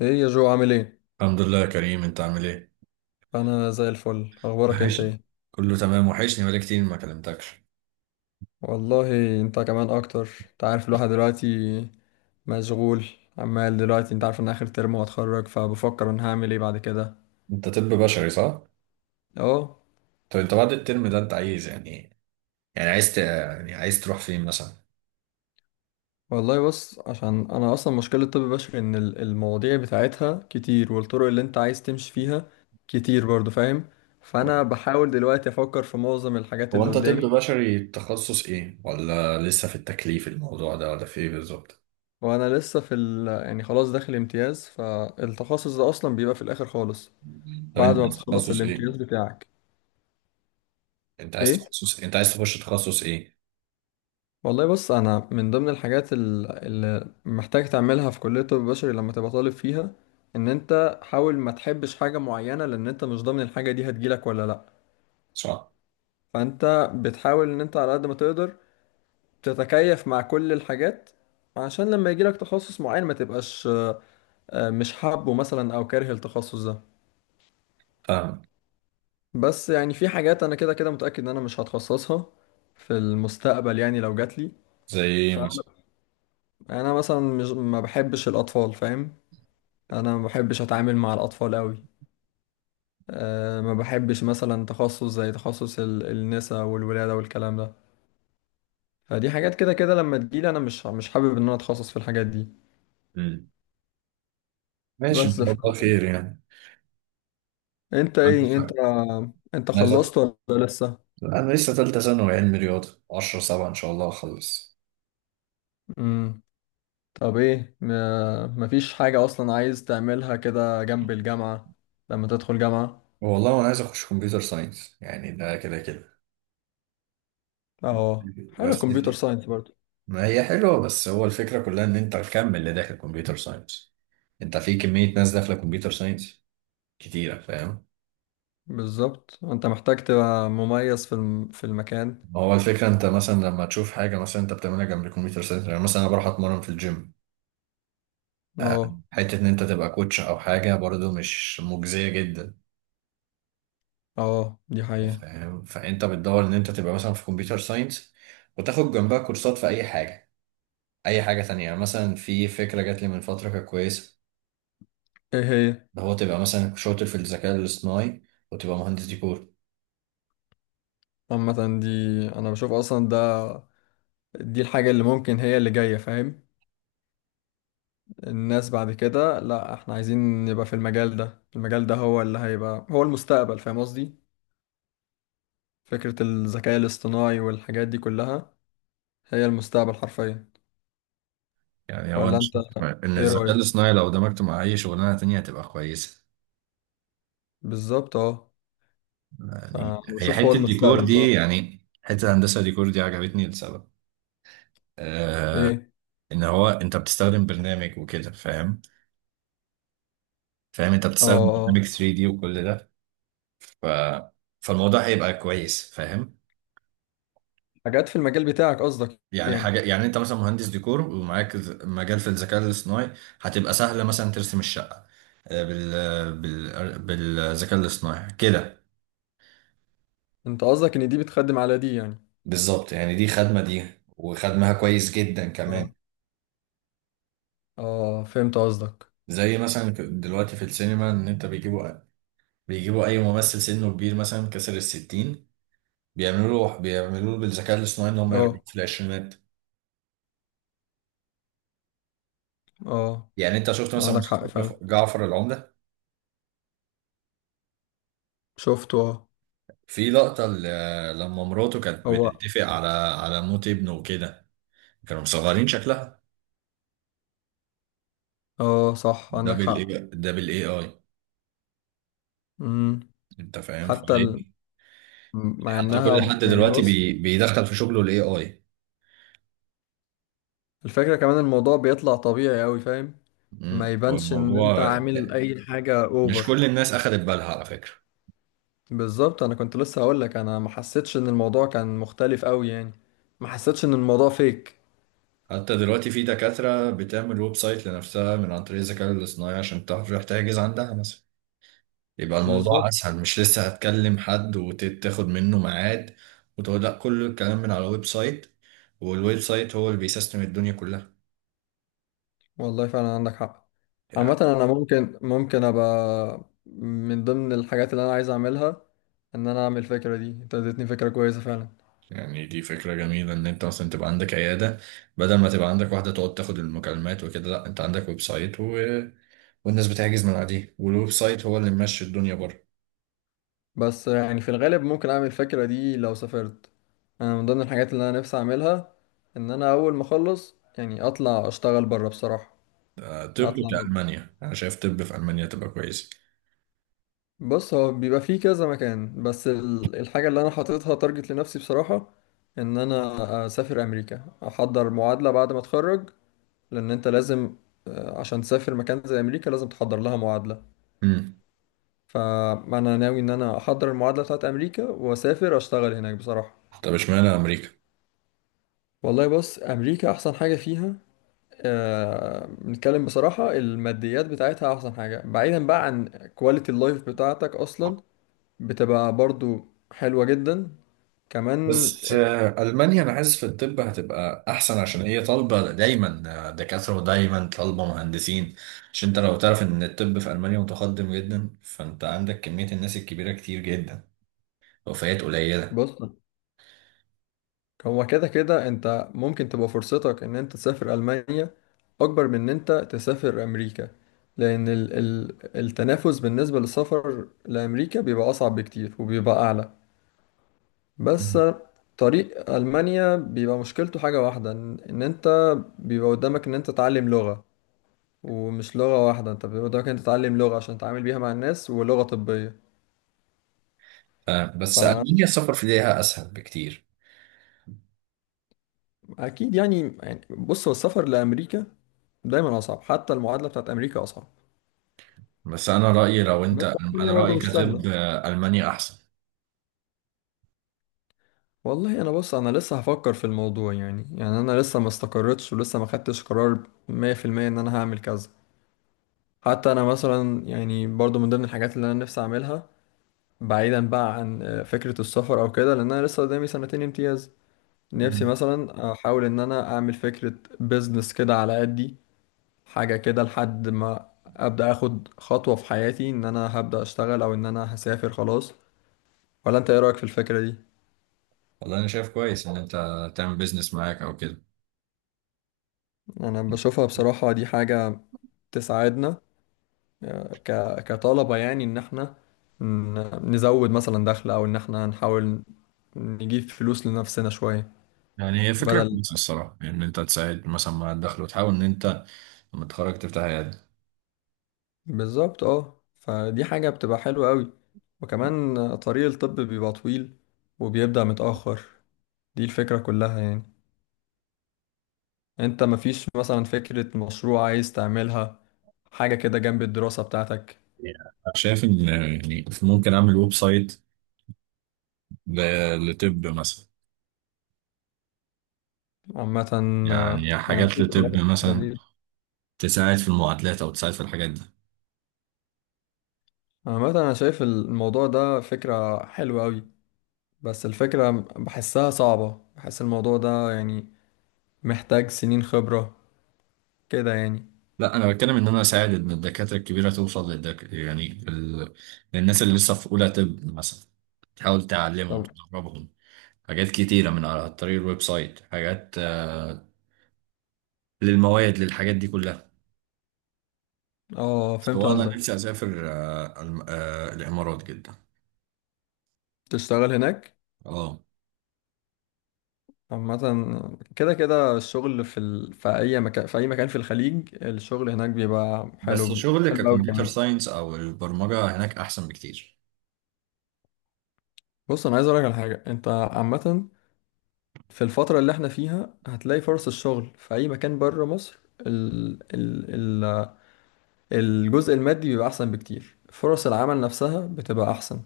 ايه يا جو، عامل ايه؟ الحمد لله يا كريم، انت عامل ايه؟ انا زي الفل، اخبارك انت وحشني. ايه؟ كله تمام، وحشني بقالي كتير ما كلمتكش. والله انت كمان اكتر، انت عارف الواحد دلوقتي مشغول. عمال دلوقتي، انت عارف ان اخر ترم وهتخرج، فبفكر انا هعمل ايه بعد كده. انت طب بشري، صح؟ اه. طب انت بعد الترم ده انت عايز يعني ايه؟ يعني يعني عايز تروح فين مثلا؟ والله بص، عشان انا اصلا مشكلة طب بشري ان المواضيع بتاعتها كتير، والطرق اللي انت عايز تمشي فيها كتير برضو، فاهم؟ فانا بحاول دلوقتي افكر في معظم الحاجات هو اللي انت طب قدامي. بشري تخصص ايه؟ ولا لسه في التكليف الموضوع ده، ولا في ايه بالظبط؟ وانا لسه في يعني خلاص داخل امتياز، فالتخصص ده اصلا بيبقى في الاخر خالص، طب بعد انت ما عايز بتخلص تخصص الامتياز ايه؟ بتاعك. ايه. انت عايز تخش تخصص ايه؟ والله بص، انا من ضمن الحاجات اللي محتاج تعملها في كلية الطب البشري لما تبقى طالب فيها، ان انت حاول ما تحبش حاجة معينة، لان انت مش ضامن الحاجة دي هتجيلك ولا لا. صح؟ فانت بتحاول ان انت على قد ما تقدر تتكيف مع كل الحاجات، عشان لما يجيلك تخصص معين ما تبقاش مش حابه مثلا او كاره التخصص ده. فاهم. بس يعني في حاجات انا كده كده متأكد ان انا مش هتخصصها في المستقبل، يعني لو جاتلي. زي ايه مثلا؟ يعني انا مثلا مش ما بحبش الاطفال، فاهم؟ انا ما بحبش اتعامل مع الاطفال قوي. ما بحبش مثلا تخصص زي تخصص النساء والولاده والكلام ده. فدي حاجات كده كده لما تجيلي انا مش حابب ان انا اتخصص في الحاجات دي. مم. ماشي، ان بس شاء ف... الله خير، يعني. انت عندك ايه، انت حق. انت عايز- خلصت ولا لسه؟ انا لسه تالتة ثانوي علمي رياضة 10 7، ان شاء الله اخلص. امم طب ايه، ما... مفيش حاجه اصلا عايز تعملها كده جنب الجامعه لما تدخل جامعه؟ والله انا عايز اخش كمبيوتر ساينس، يعني ده كده كده. اه حلو، بس كمبيوتر دي. ساينس برضه. ما هي حلوه، بس هو الفكره كلها ان انت تكمل اللي داخل كمبيوتر ساينس. انت في كميه ناس داخله كمبيوتر ساينس كتيره، فاهم. بالظبط، انت محتاج تبقى مميز في في المكان. هو الفكره انت مثلا لما تشوف حاجه مثلا انت بتعملها جنب الكمبيوتر ساينس، يعني مثلا انا بروح اتمرن في الجيم. آه، اه حته ان انت تبقى كوتش او حاجه برضو مش مجزيه جدا، اه، دي حقيقة. فاهم. فانت بتدور ان انت تبقى مثلا في كمبيوتر ساينس وتاخد جنبها كورسات في اي حاجه، اي حاجه تانية. يعني مثلا في فكره جات لي من فتره كانت كويسه. ايه هي؟ ده هو تبقى مثلا شاطر في الذكاء الاصطناعي وتبقى مهندس ديكور. عامة دي، انا بشوف اصلا ده دي الحاجة اللي ممكن هي اللي جاية، فاهم؟ الناس بعد كده، لا احنا عايزين نبقى في المجال ده، المجال ده هو اللي هيبقى هو المستقبل، فاهم قصدي؟ فكرة الذكاء الاصطناعي والحاجات دي كلها هي المستقبل حرفيا. يعني هو انا ولا انت، شايف ان ايه الذكاء رأيك؟ الاصطناعي لو دمجته مع اي شغلانه تانية هتبقى كويسه. بالظبط اه. فانا يعني هي بشوف هو حته الديكور المستقبل دي، بصراحة. يعني حته هندسه ديكور دي عجبتني لسبب. آه ايه. ان هو انت بتستخدم برنامج وكده، فاهم انت اه بتستخدم اه. برنامج 3D وكل ده. ف... فالموضوع هيبقى كويس، فاهم. حاجات في المجال بتاعك قصدك يعني يعني؟ حاجة، يعني انت مثلا مهندس ديكور ومعاك مجال في الذكاء الاصطناعي، هتبقى سهلة مثلا ترسم الشقة آه، بال... بالذكاء الاصطناعي كده. انت قصدك ان دي بتخدم على دي يعني؟ بالظبط، يعني دي خدمة دي، وخدمها كويس جدا كمان. اه اه، فهمت قصدك. زي مثلا دلوقتي في السينما ان انت بيجيبوا اي ممثل سنه كبير مثلا كسر الستين، بيعملوا له بالذكاء الاصطناعي ان هم يرجعوا اه في العشرينات. اه، يعني انت شفت مثلا عندك مسلسل حق فعلا. جعفر العمدة؟ شفته اه. في لقطة لما مراته كانت هو. بتتفق على موت ابنه وكده، كانوا مصغرين شكلها. اه صح، ده عندك بالاي، حق. ده بالاي اي. امم انت فاهم، حتى ال... فليه. مع حتى انها كل حد يعني دلوقتي بص، بيدخل في شغله الاي اي. الفكرة كمان الموضوع بيطلع طبيعي اوي، فاهم؟ ما يبانش ان انت الموضوع، عامل اي حاجة مش اوفر. كل الناس اخدت بالها على فكرة. بالظبط، انا كنت لسه هقولك انا ما حسيتش ان الموضوع كان مختلف اوي يعني. ما حسيتش ان الموضوع فيك. حتى دلوقتي في دكاترة بتعمل ويب سايت لنفسها من عن طريق الذكاء الاصطناعي عشان تعرف تحجز عندها مثلا. يبقى الموضوع بالظبط. اسهل، مش لسه هتكلم حد وتاخد منه ميعاد، وتقول لا كل الكلام من على ويب سايت، والويب سايت هو اللي بيسيستم الدنيا كلها، والله فعلا عندك حق. عامة يعني أنا، ممكن أبقى من ضمن الحاجات اللي أنا عايز أعملها، إن أنا أعمل الفكرة دي. أنت اديتني فكرة كويسة فعلا. يعني دي فكرة جميلة إن أنت مثلا تبقى عندك عيادة، بدل ما تبقى عندك واحدة تقعد تاخد المكالمات وكده. لأ، أنت عندك ويب سايت والناس بتحجز من عليه، والويب سايت هو اللي ممشي الدنيا بره. بس يعني في الغالب ممكن أعمل الفكرة دي لو سافرت. أنا من ضمن الحاجات اللي أنا نفسي أعملها إن أنا أول ما أخلص يعني أطلع أشتغل برا بصراحة. طب أطلع. كألمانيا أنا شايف، طب في ألمانيا تبقى كويسة. بص، هو بيبقى فيه كذا مكان، بس الحاجة اللي أنا حاططها تارجت لنفسي بصراحة إن أنا أسافر أمريكا أحضر معادلة بعد ما أتخرج. لان انت لازم، عشان تسافر مكان زي امريكا لازم تحضر لها معادله. امم فانا ناوي ان انا احضر المعادله بتاعت امريكا واسافر اشتغل هناك بصراحه. طب اشمعنى أمريكا؟ والله بص، امريكا احسن حاجه فيها، بنتكلم بصراحه، الماديات بتاعتها احسن حاجه، بعيدا بقى عن كواليتي اللايف بتاعتك اصلا، بتبقى برضو حلوه جدا كمان. بس ألمانيا أنا حاسس في الطب هتبقى أحسن، عشان هي طالبة دايما دكاترة ودايما طالبة مهندسين. عشان أنت لو تعرف إن الطب في ألمانيا متقدم جدا، فأنت عندك كمية الناس الكبيرة كتير جدا، وفيات قليلة. بص، هو كده كده انت ممكن تبقى فرصتك ان انت تسافر المانيا اكبر من ان انت تسافر امريكا، لان ال التنافس بالنسبه للسفر لامريكا بيبقى اصعب بكتير وبيبقى اعلى. بس طريق المانيا بيبقى مشكلته حاجه واحده، ان انت بيبقى قدامك ان انت تتعلم لغه، ومش لغه واحده، انت بيبقى قدامك ان انت تتعلم لغه عشان تتعامل بيها مع الناس ولغه طبيه. بس ألمانيا السفر في ليها أسهل بكتير. فاكيد يعني بص، هو السفر لامريكا دايما اصعب، حتى المعادله بتاعت امريكا اصعب. بس أنا رأيي لو أنت بس الدنيا أنا رأيي برضه مش كطب سهلة. ألمانيا أحسن. والله انا بص، انا لسه هفكر في الموضوع، يعني انا لسه ما استقرتش ولسه ما خدتش قرار 100% ان انا هعمل كذا. حتى انا مثلا يعني برضه من ضمن الحاجات اللي انا نفسي اعملها، بعيدا بقى عن فكرة السفر او كده، لان انا لسه قدامي سنتين امتياز، نفسي مم. مثلا احاول ان انا اعمل فكرة بيزنس كده على قدي، حاجة كده لحد ما ابدا اخد خطوة في حياتي ان انا هبدا اشتغل او ان انا هسافر خلاص. ولا انت، ايه رأيك في الفكرة دي؟ والله أنا شايف كويس إن أنت تعمل بيزنس معاك أو كده. انا بشوفها بصراحة دي حاجة تساعدنا، آه، ك... كطلبة، يعني ان احنا نزود مثلا دخل، او ان احنا نحاول نجيب فلوس لنفسنا شوية، يعني هي فكرة بدل. كويسة الصراحة، يعني إن أنت تساعد مثلا مع الدخل، وتحاول إن أنت لما تتخرج تفتح عيادة. بالظبط فدي حاجة بتبقى حلوة قوي. وكمان طريق الطب بيبقى طويل وبيبدأ متأخر، دي الفكرة كلها يعني. انت مفيش مثلا فكرة مشروع عايز تعملها، حاجة كده جنب الدراسة بتاعتك؟ أنا شايف إن يعني ممكن أعمل ويب سايت لطب مثلا، عامة يعني انا حاجات بشوف بصراحة لطب الفكرة مثلا، دي، تساعد في المعادلات أو تساعد في الحاجات دي. عامة أنا شايف الموضوع ده فكرة حلوة أوي، بس الفكرة بحسها صعبة، بحس الموضوع ده يعني محتاج سنين خبرة كده يعني. لا، انا بتكلم ان انا اساعد ان الدكاتره الكبيره توصل يعني للناس اللي لسه في اولى طب مثلا، تحاول تعلمهم طب تدربهم حاجات كتيره من على طريق الويب سايت، حاجات للمواد، للحاجات دي كلها. اه، فهمت سواء انا قصدك. نفسي اسافر الامارات جدا. تشتغل هناك. اه. عامة كده كده الشغل في في أي مكان، في أي مكان في الخليج الشغل هناك بيبقى بس حلو شغل حلو أوي ككمبيوتر كمان. ساينس او البرمجه هناك احسن بكتير. بص أنا عايز أقولك على حاجة أنت، عامة في الفترة اللي احنا فيها هتلاقي فرص الشغل في أي مكان بره مصر، ال... ال... الجزء المادي بيبقى أحسن بكتير، فرص العمل نفسها بتبقى أحسن،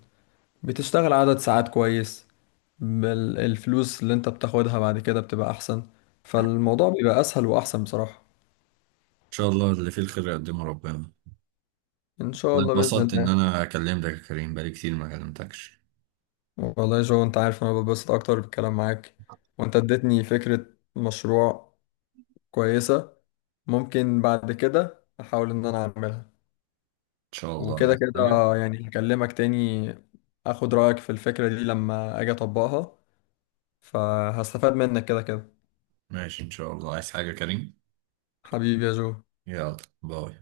بتشتغل عدد ساعات كويس، الفلوس اللي أنت بتاخدها بعد كده بتبقى أحسن، فالموضوع بيبقى أسهل وأحسن بصراحة. ان شاء الله اللي فيه الخير يقدمه ربنا. إن شاء والله الله بإذن اتبسطت ان الله. انا كلمتك يا كريم، بقالي كتير ما كلمتكش. والله يا جو، أنت عارف أنا ببسط أكتر بالكلام معاك. وأنت اديتني فكرة مشروع كويسة، ممكن بعد كده أحاول إن أنا أعملها. ان شاء الله، وكده عايز كده حاجه؟ يعني هكلمك تاني، أخد رأيك في الفكرة دي لما أجي أطبقها، فهستفاد منك كده كده. ماشي، إن شاء الله، عايز حاجة يا كريم؟ حبيبي يا جو. يلا، باي.